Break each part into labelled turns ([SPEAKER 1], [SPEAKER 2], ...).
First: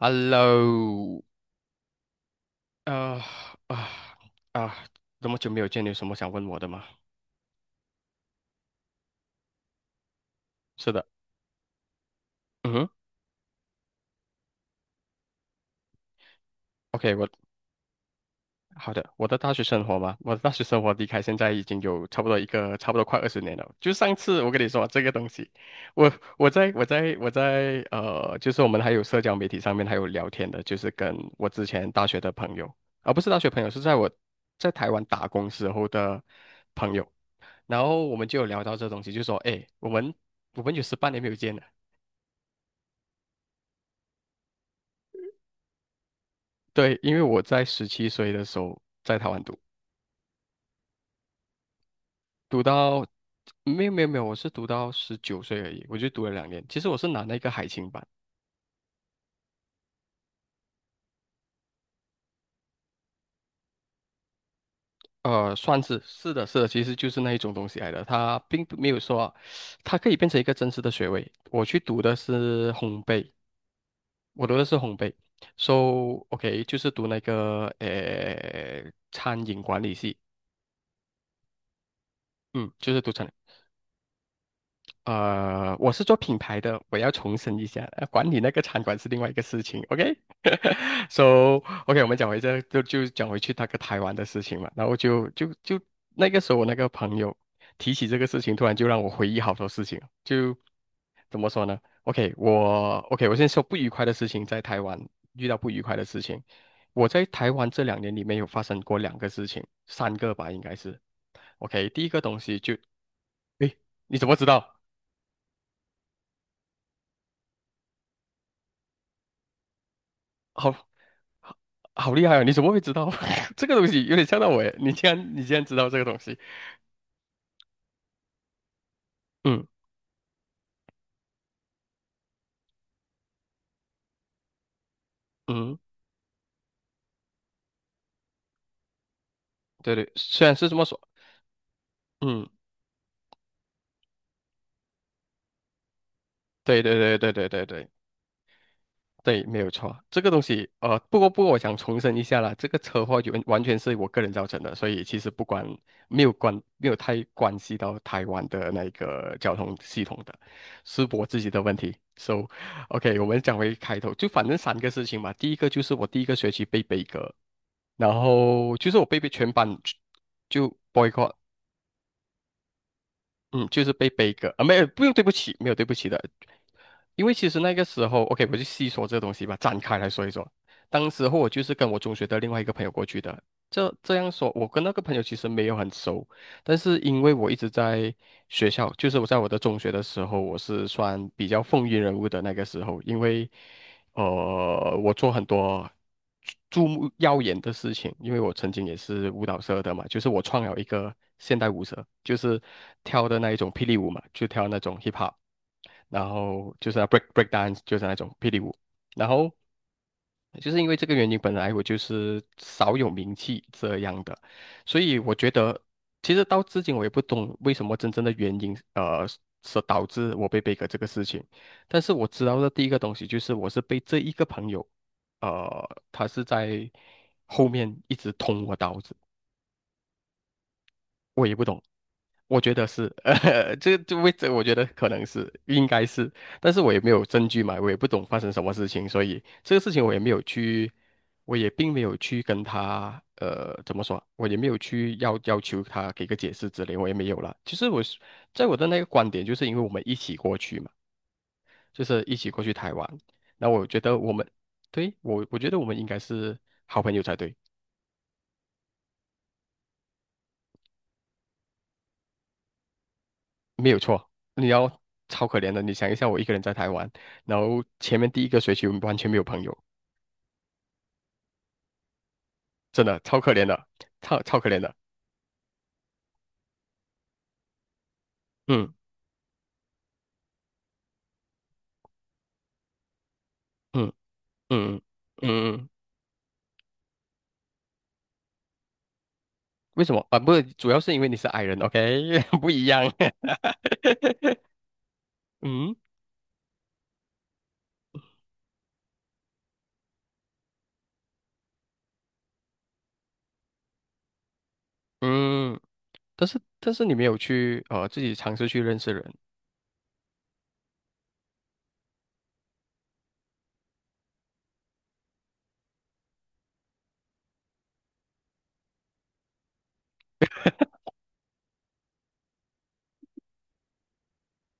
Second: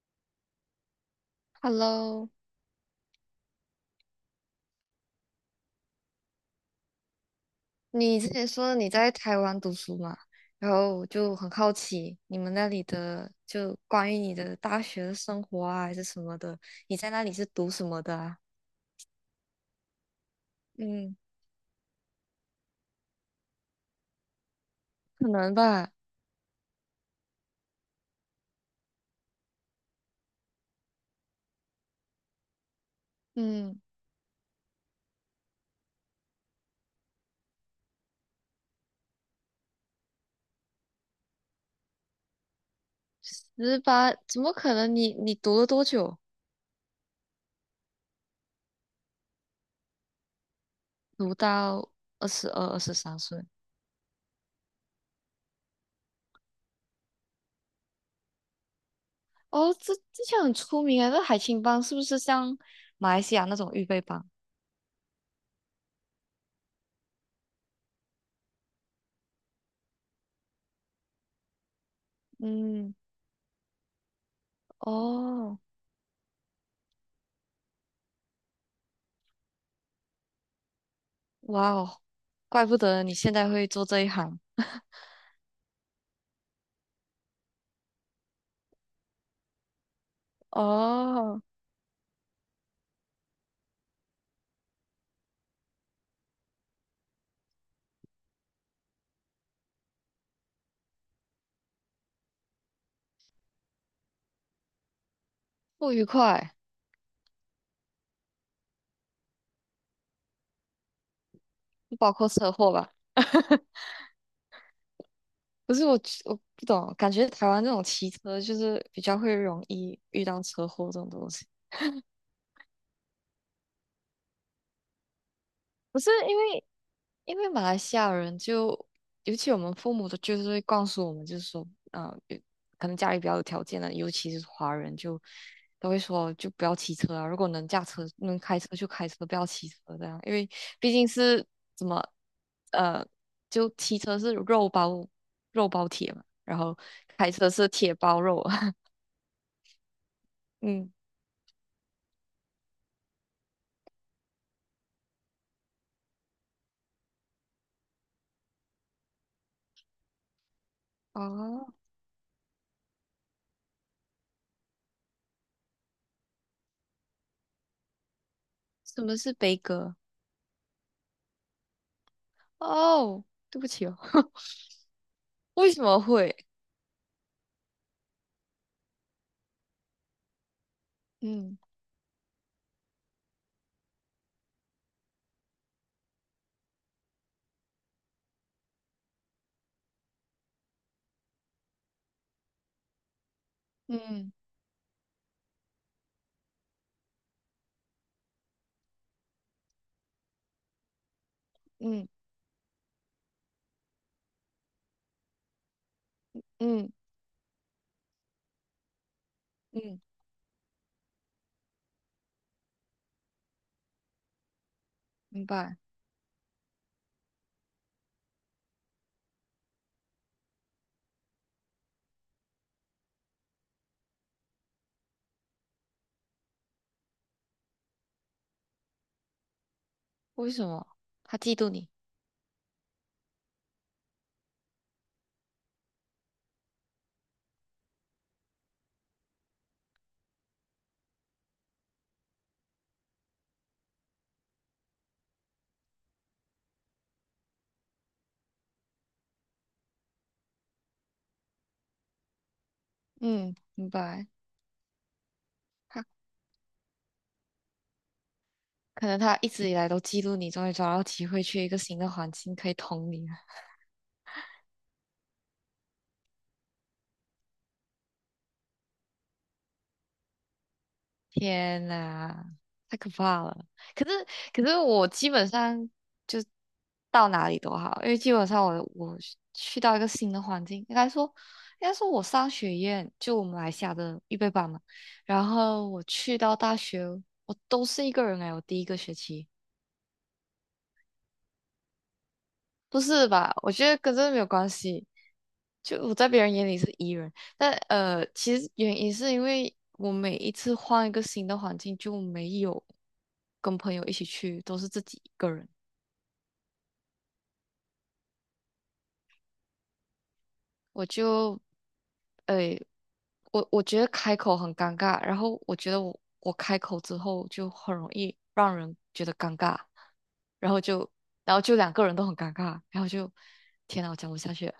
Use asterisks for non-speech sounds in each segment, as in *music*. [SPEAKER 1] Hello，
[SPEAKER 2] Hello，
[SPEAKER 1] 呃啊啊，这么久没有见，你有什么想问我的吗？
[SPEAKER 2] 你之前说你在台湾读书嘛，然
[SPEAKER 1] 是
[SPEAKER 2] 后我
[SPEAKER 1] 的，
[SPEAKER 2] 就很好奇你们那
[SPEAKER 1] 嗯
[SPEAKER 2] 里
[SPEAKER 1] 哼
[SPEAKER 2] 的，就关于你的大学的生活啊，还是什么的，你在
[SPEAKER 1] ，OK，
[SPEAKER 2] 那里是读什么的啊？
[SPEAKER 1] 好的，我的大学生活嘛，我的大学生活离
[SPEAKER 2] 嗯，
[SPEAKER 1] 开现在已经有差不多快20年了。就上次我跟你说这个
[SPEAKER 2] 可
[SPEAKER 1] 东西，
[SPEAKER 2] 能吧。
[SPEAKER 1] 我我在我在我在呃，就是我们还有社交媒体上面还有聊天的，就是跟我之前大学的朋友，不是大学朋友，
[SPEAKER 2] 嗯，
[SPEAKER 1] 是在台湾打工时候的朋友。然后我们就有聊到这东西，就说，哎，我们有18年没有见了。
[SPEAKER 2] 十八，怎么可能你？你读了多久？
[SPEAKER 1] 对，因为我在17岁的时候在台湾读，
[SPEAKER 2] 读到二十
[SPEAKER 1] 读
[SPEAKER 2] 二、二十
[SPEAKER 1] 到
[SPEAKER 2] 三岁？
[SPEAKER 1] 没有没有没有，我是读到19岁而已，我就读了两年。其实我是拿那个海青班，
[SPEAKER 2] 哦，这之前很出名啊，那海青帮是不是像马来西亚那种预备班？
[SPEAKER 1] 算是是的是的，其实就是那一种东西来的。它并不没有说啊，它可以变成一个真实的学位。我去读的是
[SPEAKER 2] 嗯。
[SPEAKER 1] 烘焙，我读的是烘焙
[SPEAKER 2] 哦，
[SPEAKER 1] ，so OK，就是读那个餐饮管理系，
[SPEAKER 2] 哇哦，怪
[SPEAKER 1] 嗯，
[SPEAKER 2] 不
[SPEAKER 1] 就是
[SPEAKER 2] 得
[SPEAKER 1] 读
[SPEAKER 2] 你
[SPEAKER 1] 餐
[SPEAKER 2] 现在会做这一行。
[SPEAKER 1] 呃，我是做品牌的，我要重申一下，管理那个餐馆是另外一个事情
[SPEAKER 2] 哦，
[SPEAKER 1] ，OK？So *laughs* OK，我们讲回这就就讲回去那个台湾的事情嘛，然后就就就那个时候我那个朋友提起这个事情，突然就让我回忆好多事情，就怎么说呢？OK，OK，我先说不愉快的事情，在台湾遇到不愉
[SPEAKER 2] 不
[SPEAKER 1] 快的
[SPEAKER 2] 愉
[SPEAKER 1] 事情，
[SPEAKER 2] 快，
[SPEAKER 1] 我在台湾这两年里面有发生过两个事情，三个吧应该是。OK，
[SPEAKER 2] 不
[SPEAKER 1] 第一
[SPEAKER 2] 包
[SPEAKER 1] 个
[SPEAKER 2] 括
[SPEAKER 1] 东
[SPEAKER 2] 车
[SPEAKER 1] 西
[SPEAKER 2] 祸
[SPEAKER 1] 就，
[SPEAKER 2] 吧？*laughs*
[SPEAKER 1] 诶，你怎么知道？
[SPEAKER 2] 不是我，我不懂，感觉台湾这种骑车就是比较会容易遇到
[SPEAKER 1] *laughs*
[SPEAKER 2] 车祸
[SPEAKER 1] 好，
[SPEAKER 2] 这种东西。
[SPEAKER 1] 好厉害啊！你怎么会知道 *laughs* 这个东西？有点吓到我耶！你竟然知道这
[SPEAKER 2] 不
[SPEAKER 1] 个
[SPEAKER 2] 是
[SPEAKER 1] 东
[SPEAKER 2] 因
[SPEAKER 1] 西？
[SPEAKER 2] 为因为马来西亚人就，尤其我
[SPEAKER 1] 嗯
[SPEAKER 2] 们父母的，就是会告诉我们，就是说，啊、有可能家里比较有条件的，尤其是华人就，
[SPEAKER 1] 嗯，
[SPEAKER 2] 都会说，就不要骑车啊，如果能驾车、能开车就开车，不要骑车
[SPEAKER 1] 对
[SPEAKER 2] 这
[SPEAKER 1] 对，
[SPEAKER 2] 样，因
[SPEAKER 1] 虽
[SPEAKER 2] 为
[SPEAKER 1] 然是这么
[SPEAKER 2] 毕
[SPEAKER 1] 说，
[SPEAKER 2] 竟是怎么，
[SPEAKER 1] 嗯，
[SPEAKER 2] 呃，就骑车是肉包铁嘛，然后
[SPEAKER 1] 对对对
[SPEAKER 2] 开
[SPEAKER 1] 对对
[SPEAKER 2] 车
[SPEAKER 1] 对
[SPEAKER 2] 是
[SPEAKER 1] 对
[SPEAKER 2] 铁包肉啊。*laughs*
[SPEAKER 1] 对，没有错。这个东西，
[SPEAKER 2] 嗯。
[SPEAKER 1] 不过，我想重申一下啦，这个车祸完完全是我个人造成的，所以其实不关没有关没有太关系到台湾的那个交通系统的，是我自己的
[SPEAKER 2] 哦，
[SPEAKER 1] 问题。So OK，我们讲回开头，就反正三个事情嘛。第一个就是我第一个学期被悲歌，然后就是
[SPEAKER 2] 什
[SPEAKER 1] 我
[SPEAKER 2] 么
[SPEAKER 1] 被
[SPEAKER 2] 是
[SPEAKER 1] 全
[SPEAKER 2] 悲
[SPEAKER 1] 班
[SPEAKER 2] 歌？
[SPEAKER 1] 就 boycott，
[SPEAKER 2] 哦，对
[SPEAKER 1] 嗯，
[SPEAKER 2] 不
[SPEAKER 1] 就
[SPEAKER 2] 起
[SPEAKER 1] 是
[SPEAKER 2] 哦。
[SPEAKER 1] 被背
[SPEAKER 2] *laughs*
[SPEAKER 1] 一个啊，没有，不用对不起，没
[SPEAKER 2] 为
[SPEAKER 1] 有
[SPEAKER 2] 什
[SPEAKER 1] 对不
[SPEAKER 2] 么
[SPEAKER 1] 起的。
[SPEAKER 2] 会？
[SPEAKER 1] 因为其实那个时候，OK，我就细说这个东西吧，展开来说一说。当时候我
[SPEAKER 2] 嗯
[SPEAKER 1] 就是跟我中学的另外一个朋友过去的。这样说，我跟那个朋友其实没有很熟，但是因为我一直在学校，就是我在我的中学的时候，我是算比较风云人物的那个时候，因为
[SPEAKER 2] 嗯
[SPEAKER 1] 我做很多注目耀眼的事情，因为我曾经也是舞蹈社的嘛，就是我创了一个现代舞社，
[SPEAKER 2] 嗯
[SPEAKER 1] 就是跳的那一种霹雳舞嘛，就跳那种 hip hop。然后
[SPEAKER 2] 嗯
[SPEAKER 1] 就是 break dance 就是那种霹雳舞，然后
[SPEAKER 2] 嗯。
[SPEAKER 1] 就是因为这个原因，本来我就是少有名气这样的，所以我
[SPEAKER 2] 明
[SPEAKER 1] 觉
[SPEAKER 2] 白。
[SPEAKER 1] 得其实到至今我也不懂为什么真正的原因，是导致我被 b 革这个事情，但是我知道的第一个东西就是我是被这一个朋友，他是在后面一直捅我刀子。
[SPEAKER 2] 为什么？他
[SPEAKER 1] 我
[SPEAKER 2] 嫉
[SPEAKER 1] 也不
[SPEAKER 2] 妒
[SPEAKER 1] 懂。
[SPEAKER 2] 你。
[SPEAKER 1] 我觉得是，*laughs* 这位置我觉得可能是应该是，但是我也没有证据嘛，我也不懂发生什么事情，所以这个事情我也并没有去跟他，怎么说啊，我也没有去要求他给个解释之类，我也没有了。其实我是在我的那个观点，就是因为我们一起过去嘛，就是一起过去台湾，
[SPEAKER 2] 嗯，
[SPEAKER 1] 那我
[SPEAKER 2] 明
[SPEAKER 1] 觉得
[SPEAKER 2] 白。
[SPEAKER 1] 我们，对，我觉得我们
[SPEAKER 2] 他
[SPEAKER 1] 应该是好朋友才对。
[SPEAKER 2] 可能他一直以来都嫉妒你，终于找到机会去一个新的环境可以捅你了。
[SPEAKER 1] 没有错，你要超可怜的。你想一下，我一个人在台湾，然后前面第一个学期完全没有朋友，
[SPEAKER 2] 天呐，太
[SPEAKER 1] 真
[SPEAKER 2] 可
[SPEAKER 1] 的超
[SPEAKER 2] 怕
[SPEAKER 1] 可怜
[SPEAKER 2] 了！
[SPEAKER 1] 的，
[SPEAKER 2] 可是
[SPEAKER 1] 超超
[SPEAKER 2] 可
[SPEAKER 1] 可
[SPEAKER 2] 是
[SPEAKER 1] 怜的。
[SPEAKER 2] 我基本上就到哪里都好，因为基本上我
[SPEAKER 1] 嗯
[SPEAKER 2] 我去到一个新的环境，应该说我商学院就我们马来西亚
[SPEAKER 1] 嗯
[SPEAKER 2] 的预备班嘛，
[SPEAKER 1] 嗯嗯
[SPEAKER 2] 然
[SPEAKER 1] 嗯，
[SPEAKER 2] 后
[SPEAKER 1] 嗯
[SPEAKER 2] 我去到大学，我都是一个人哎，我第一个学期。
[SPEAKER 1] 为什么啊？不是，主要是因为你是 i 人，OK，*laughs* 不一
[SPEAKER 2] 不
[SPEAKER 1] 样。
[SPEAKER 2] 是吧？我觉
[SPEAKER 1] *laughs*
[SPEAKER 2] 得跟这个没有关系。
[SPEAKER 1] 嗯
[SPEAKER 2] 就我在别人眼里是 E 人，但其实原因是因为我每一次换一个新的环境，就没有跟朋友一起去，都是自己一个人。
[SPEAKER 1] 嗯，但是你没有去自己尝试去认识人。
[SPEAKER 2] 我就诶、我我觉得开口很尴尬，然后我觉得我开口之后就很容易让人觉得尴尬，然后就然后就两个人都很尴尬，然后就天呐，我讲不下去了。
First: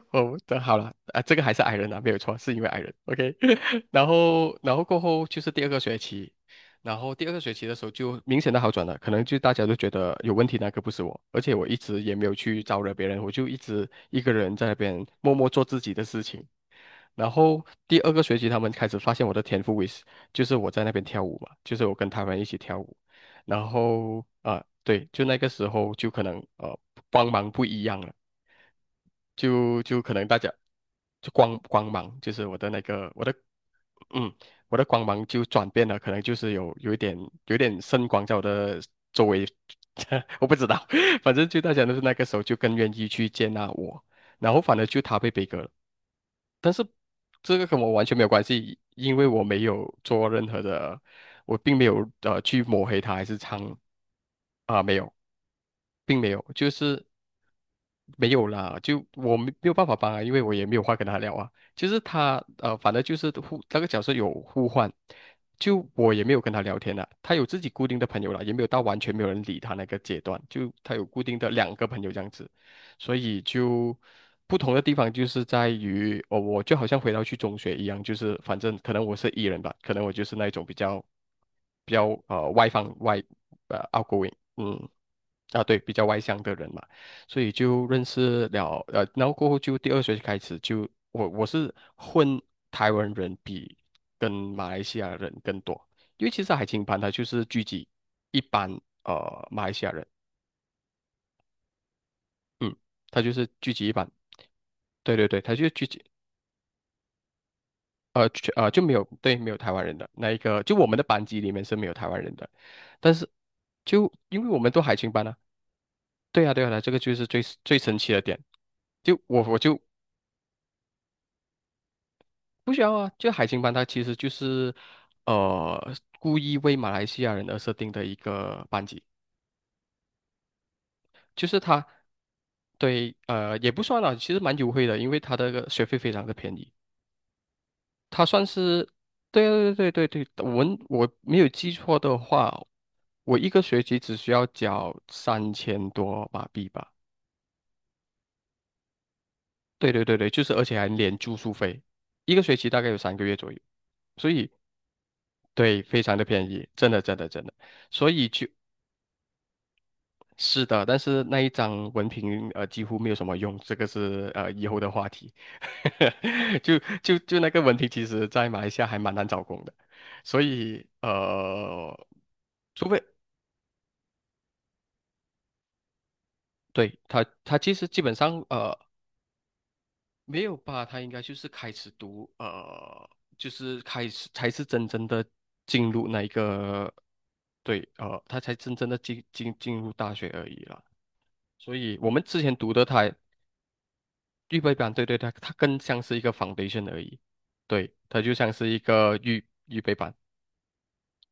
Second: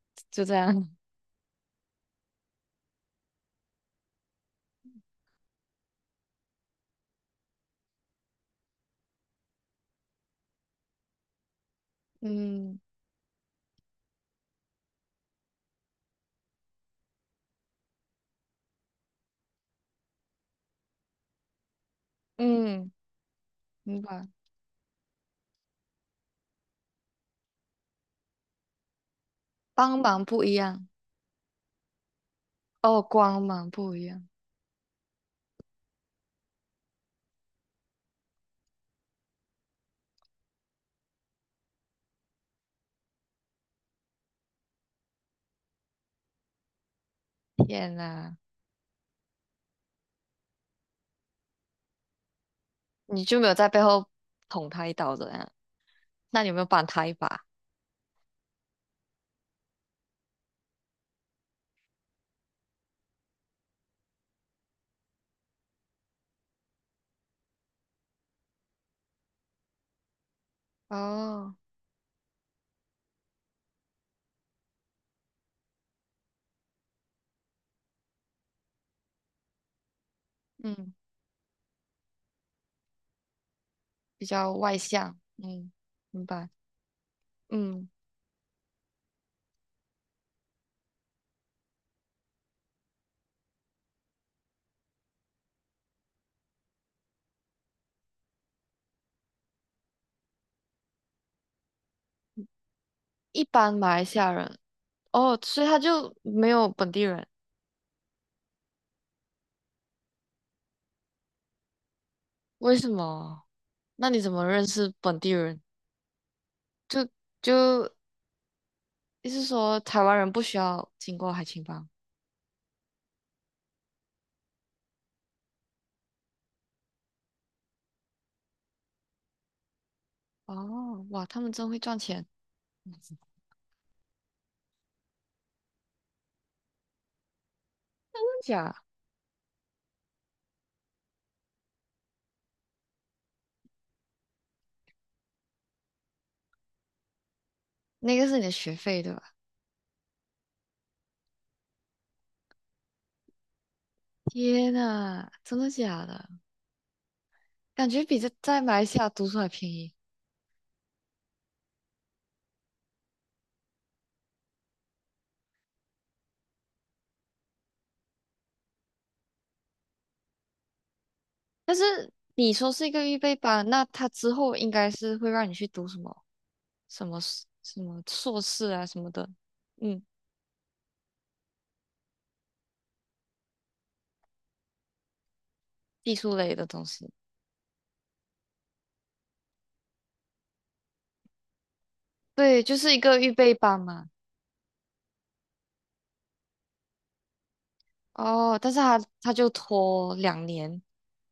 [SPEAKER 2] *laughs*
[SPEAKER 1] 哦，
[SPEAKER 2] 就这
[SPEAKER 1] 那好
[SPEAKER 2] 样。
[SPEAKER 1] 了啊，这个还是矮人啊，没有错，是因为矮人。OK，*laughs* 然后过后就是第二个学期。然后第二个学期的时候就明显的好转了，可能就大家都觉得有问题那个不是我，而且我一直也没有去
[SPEAKER 2] 嗯
[SPEAKER 1] 招惹别人，我就一直一个人在那边默默做自己的事情。然后第二个学期，他们开始发现我的天赋为是，就是我在那边跳舞嘛，就是我跟他们一起跳
[SPEAKER 2] 嗯，
[SPEAKER 1] 舞，然
[SPEAKER 2] 明
[SPEAKER 1] 后
[SPEAKER 2] 白。
[SPEAKER 1] 啊、对，就那个时候就可能帮忙不一样了。就
[SPEAKER 2] 帮
[SPEAKER 1] 就可
[SPEAKER 2] 忙
[SPEAKER 1] 能大
[SPEAKER 2] 不
[SPEAKER 1] 家
[SPEAKER 2] 一样
[SPEAKER 1] 就光芒，就是我的那
[SPEAKER 2] 哦，
[SPEAKER 1] 个我的，
[SPEAKER 2] 光芒不一样。
[SPEAKER 1] 嗯，我的光芒就转变了，可能就是有一点圣光在我的周围，*laughs* 我不知道，*laughs* 反正就大家都是那个时候就更愿意去接纳我，然后反而就他被悲歌了，但是这个跟我
[SPEAKER 2] 天
[SPEAKER 1] 完全没有
[SPEAKER 2] 哪，
[SPEAKER 1] 关系，因为我没有做任何的，我并没有去抹黑他
[SPEAKER 2] 你
[SPEAKER 1] 还是
[SPEAKER 2] 就没有在背后捅他一
[SPEAKER 1] 没有，
[SPEAKER 2] 刀的样？
[SPEAKER 1] 并没
[SPEAKER 2] 那
[SPEAKER 1] 有，
[SPEAKER 2] 你有没有
[SPEAKER 1] 就
[SPEAKER 2] 帮
[SPEAKER 1] 是。
[SPEAKER 2] 他一把？
[SPEAKER 1] 没有啦，就我没有办法帮啊，因为我也没有话跟他聊啊。就是他反正就是那个角色有互换，就我也没有跟他聊天了。他有自己固定的朋友了，也没有到完全没有人理他那个阶段，就他有固定的
[SPEAKER 2] 哦。
[SPEAKER 1] 两个朋友这样子，所以就不同的地方就是在于，哦，我就好像回到去中学一样，就是反正可能我是 E 人吧，可能我就是那一种比
[SPEAKER 2] 嗯，
[SPEAKER 1] 较比较呃外放外呃
[SPEAKER 2] 比
[SPEAKER 1] outgoing，
[SPEAKER 2] 较外
[SPEAKER 1] 嗯
[SPEAKER 2] 向，
[SPEAKER 1] 啊
[SPEAKER 2] 嗯。
[SPEAKER 1] 对，比较外
[SPEAKER 2] 明
[SPEAKER 1] 向
[SPEAKER 2] 白。
[SPEAKER 1] 的人嘛。所以就
[SPEAKER 2] 嗯。
[SPEAKER 1] 认识了，然后过后就第二学期开始就我是混台湾人比跟马来西亚人更多，因为其实海青班它就是聚集一班马来西亚人，嗯，它就
[SPEAKER 2] 一
[SPEAKER 1] 是聚
[SPEAKER 2] 般
[SPEAKER 1] 集
[SPEAKER 2] 马
[SPEAKER 1] 一
[SPEAKER 2] 来
[SPEAKER 1] 班，
[SPEAKER 2] 西亚人。
[SPEAKER 1] 对对
[SPEAKER 2] 哦，
[SPEAKER 1] 对，它
[SPEAKER 2] 所以
[SPEAKER 1] 就
[SPEAKER 2] 他
[SPEAKER 1] 聚集
[SPEAKER 2] 就没有本地人，
[SPEAKER 1] 呃全呃就没有对没有台湾人的那一个，就我们的班级里面是没有台湾人的，
[SPEAKER 2] 为什
[SPEAKER 1] 但是
[SPEAKER 2] 么？那
[SPEAKER 1] 就
[SPEAKER 2] 你怎
[SPEAKER 1] 因
[SPEAKER 2] 么
[SPEAKER 1] 为我
[SPEAKER 2] 认
[SPEAKER 1] 们都
[SPEAKER 2] 识
[SPEAKER 1] 海青
[SPEAKER 2] 本
[SPEAKER 1] 班
[SPEAKER 2] 地
[SPEAKER 1] 啊，
[SPEAKER 2] 人？
[SPEAKER 1] 对啊对啊，对啊这个
[SPEAKER 2] 就
[SPEAKER 1] 就是最
[SPEAKER 2] 就
[SPEAKER 1] 神奇的点。就
[SPEAKER 2] 意
[SPEAKER 1] 我
[SPEAKER 2] 思
[SPEAKER 1] 我就
[SPEAKER 2] 说台湾人不需要经过海青帮。
[SPEAKER 1] 不需要啊，就海星班它其实就是呃故意为马来西亚人而设定的一个班级，
[SPEAKER 2] 哦，哇，他
[SPEAKER 1] 就
[SPEAKER 2] 们
[SPEAKER 1] 是
[SPEAKER 2] 真会赚钱。*laughs*
[SPEAKER 1] 对
[SPEAKER 2] 真
[SPEAKER 1] 也不算啦，其实蛮优惠的，因为它的个学费非常的便宜，
[SPEAKER 2] 的
[SPEAKER 1] 它算
[SPEAKER 2] 假？
[SPEAKER 1] 是对对对对对。我没有记错的话，我一个学期只需要交3000多马币吧。
[SPEAKER 2] 那个是你的学费对吧？
[SPEAKER 1] 对对对对，就是而且还连住宿费，一个学期大概有3个月左右。所以
[SPEAKER 2] 天呐，真的
[SPEAKER 1] 对非
[SPEAKER 2] 假
[SPEAKER 1] 常的
[SPEAKER 2] 的？
[SPEAKER 1] 便宜，真的真的真的。
[SPEAKER 2] 感觉
[SPEAKER 1] 所
[SPEAKER 2] 比
[SPEAKER 1] 以
[SPEAKER 2] 在
[SPEAKER 1] 就
[SPEAKER 2] 在马来西亚读书还便宜。
[SPEAKER 1] 是的，但是那一张文凭几乎没有什么用，这个是以后的话题。*laughs* 就那个文凭，其实在马来西亚还蛮难找工的，所以
[SPEAKER 2] 但是你说是
[SPEAKER 1] 除
[SPEAKER 2] 一
[SPEAKER 1] 非
[SPEAKER 2] 个预备班，那他之后应该是会让你去读什么
[SPEAKER 1] 对
[SPEAKER 2] 什么
[SPEAKER 1] 他
[SPEAKER 2] s-
[SPEAKER 1] 他其
[SPEAKER 2] 什
[SPEAKER 1] 实基
[SPEAKER 2] 么
[SPEAKER 1] 本
[SPEAKER 2] 硕
[SPEAKER 1] 上
[SPEAKER 2] 士啊什么的，嗯，
[SPEAKER 1] 没有吧，他应该就是开始读就是开始才是真正的进入
[SPEAKER 2] 技
[SPEAKER 1] 那一
[SPEAKER 2] 术类的东
[SPEAKER 1] 个
[SPEAKER 2] 西。
[SPEAKER 1] 对他才真正的进入大学而已啦。所以我们之前
[SPEAKER 2] 对，
[SPEAKER 1] 读
[SPEAKER 2] 就
[SPEAKER 1] 的
[SPEAKER 2] 是一
[SPEAKER 1] 他。
[SPEAKER 2] 个预备班嘛。
[SPEAKER 1] 预备班，对对，它更像是一个 foundation 而已，对，它就像
[SPEAKER 2] 哦，
[SPEAKER 1] 是
[SPEAKER 2] 但是
[SPEAKER 1] 一
[SPEAKER 2] 他
[SPEAKER 1] 个
[SPEAKER 2] 他
[SPEAKER 1] 预
[SPEAKER 2] 就
[SPEAKER 1] 预备班，
[SPEAKER 2] 拖两年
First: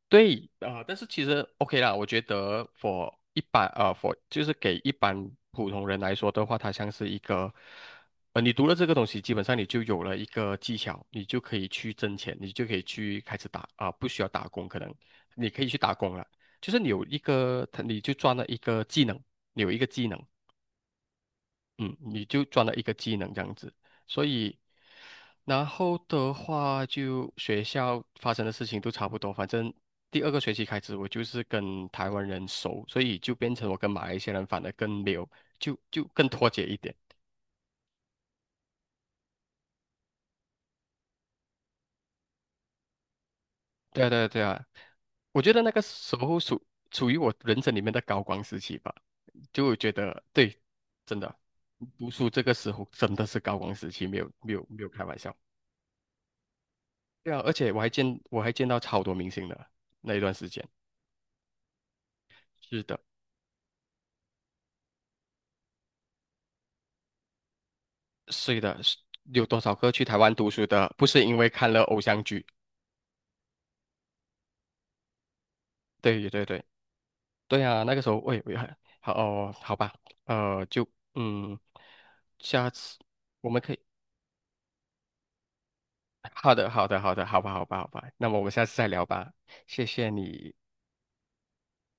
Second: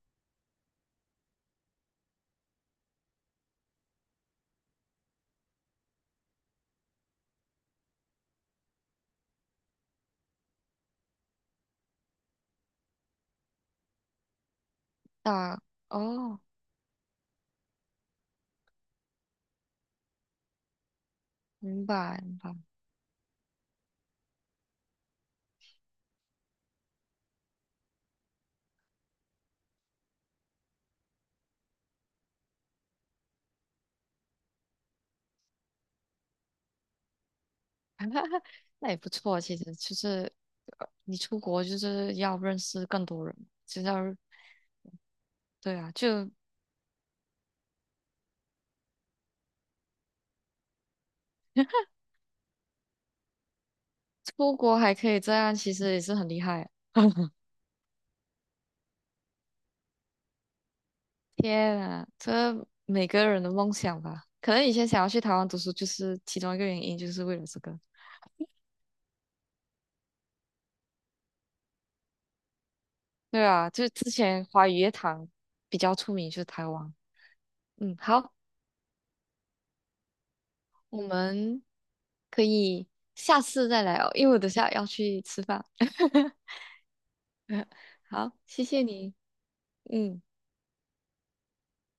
[SPEAKER 1] 对啊、但是其实 OK 啦，我觉得 for 就是给一般普通人来说的话，它像是一个，你读了这个东西，基本上你就有了一个技巧，你就可以去挣钱，你就可以去开始打啊、呃不需要打工，可能你可
[SPEAKER 2] 大。
[SPEAKER 1] 以去打工了，
[SPEAKER 2] 哦，
[SPEAKER 1] 你就赚了一个技能，你有一个技能。
[SPEAKER 2] 明
[SPEAKER 1] 嗯，
[SPEAKER 2] 白
[SPEAKER 1] 你
[SPEAKER 2] 明
[SPEAKER 1] 就
[SPEAKER 2] 白，
[SPEAKER 1] 赚了一个技能这样子，所以，然后的话就学校发生的事情都差不多，反正第二个学期开始我就是跟台湾人熟，所以就变成我跟马来西亚人反而更没有，就更脱节一点。
[SPEAKER 2] 那也不错。其实就是你出国就是要认识更多人，就是要
[SPEAKER 1] 对啊，对啊，对啊，我觉得那
[SPEAKER 2] 对
[SPEAKER 1] 个
[SPEAKER 2] 啊，
[SPEAKER 1] 时
[SPEAKER 2] 就
[SPEAKER 1] 候属于我人生里面的高光时期吧，就我觉得对，真的，读书这个时候真的是高光时期，没有没
[SPEAKER 2] 出
[SPEAKER 1] 有
[SPEAKER 2] 国
[SPEAKER 1] 没有
[SPEAKER 2] 还
[SPEAKER 1] 开
[SPEAKER 2] 可
[SPEAKER 1] 玩
[SPEAKER 2] 以这
[SPEAKER 1] 笑。
[SPEAKER 2] 样，其实也是很厉害。*laughs*
[SPEAKER 1] 对啊，而且我还见到超多明星的那一段时间。
[SPEAKER 2] 天啊，这
[SPEAKER 1] 是的，
[SPEAKER 2] 每个人的梦想吧。可能以前想要去台湾读书，就是其中一个原因，就是为了这个。
[SPEAKER 1] 是的，是有多少个去台湾读书的，不是因为看了偶像剧？
[SPEAKER 2] 对啊，就是之前华语乐坛比较出
[SPEAKER 1] 对
[SPEAKER 2] 名，就是
[SPEAKER 1] 对对
[SPEAKER 2] 台湾。
[SPEAKER 1] 对啊，那
[SPEAKER 2] 嗯，
[SPEAKER 1] 个时候
[SPEAKER 2] 好，
[SPEAKER 1] 喂喂。好哦，好吧，就
[SPEAKER 2] 我
[SPEAKER 1] 嗯，
[SPEAKER 2] 们可
[SPEAKER 1] 下
[SPEAKER 2] 以
[SPEAKER 1] 次
[SPEAKER 2] 下
[SPEAKER 1] 我们
[SPEAKER 2] 次
[SPEAKER 1] 可以。
[SPEAKER 2] 再来哦，因为我等下要去吃饭。*laughs*
[SPEAKER 1] 好的好的好的，好吧好吧好吧，那
[SPEAKER 2] 好，
[SPEAKER 1] 么我们
[SPEAKER 2] 谢
[SPEAKER 1] 下次
[SPEAKER 2] 谢
[SPEAKER 1] 再聊
[SPEAKER 2] 你。
[SPEAKER 1] 吧，谢谢
[SPEAKER 2] 嗯。
[SPEAKER 1] 你。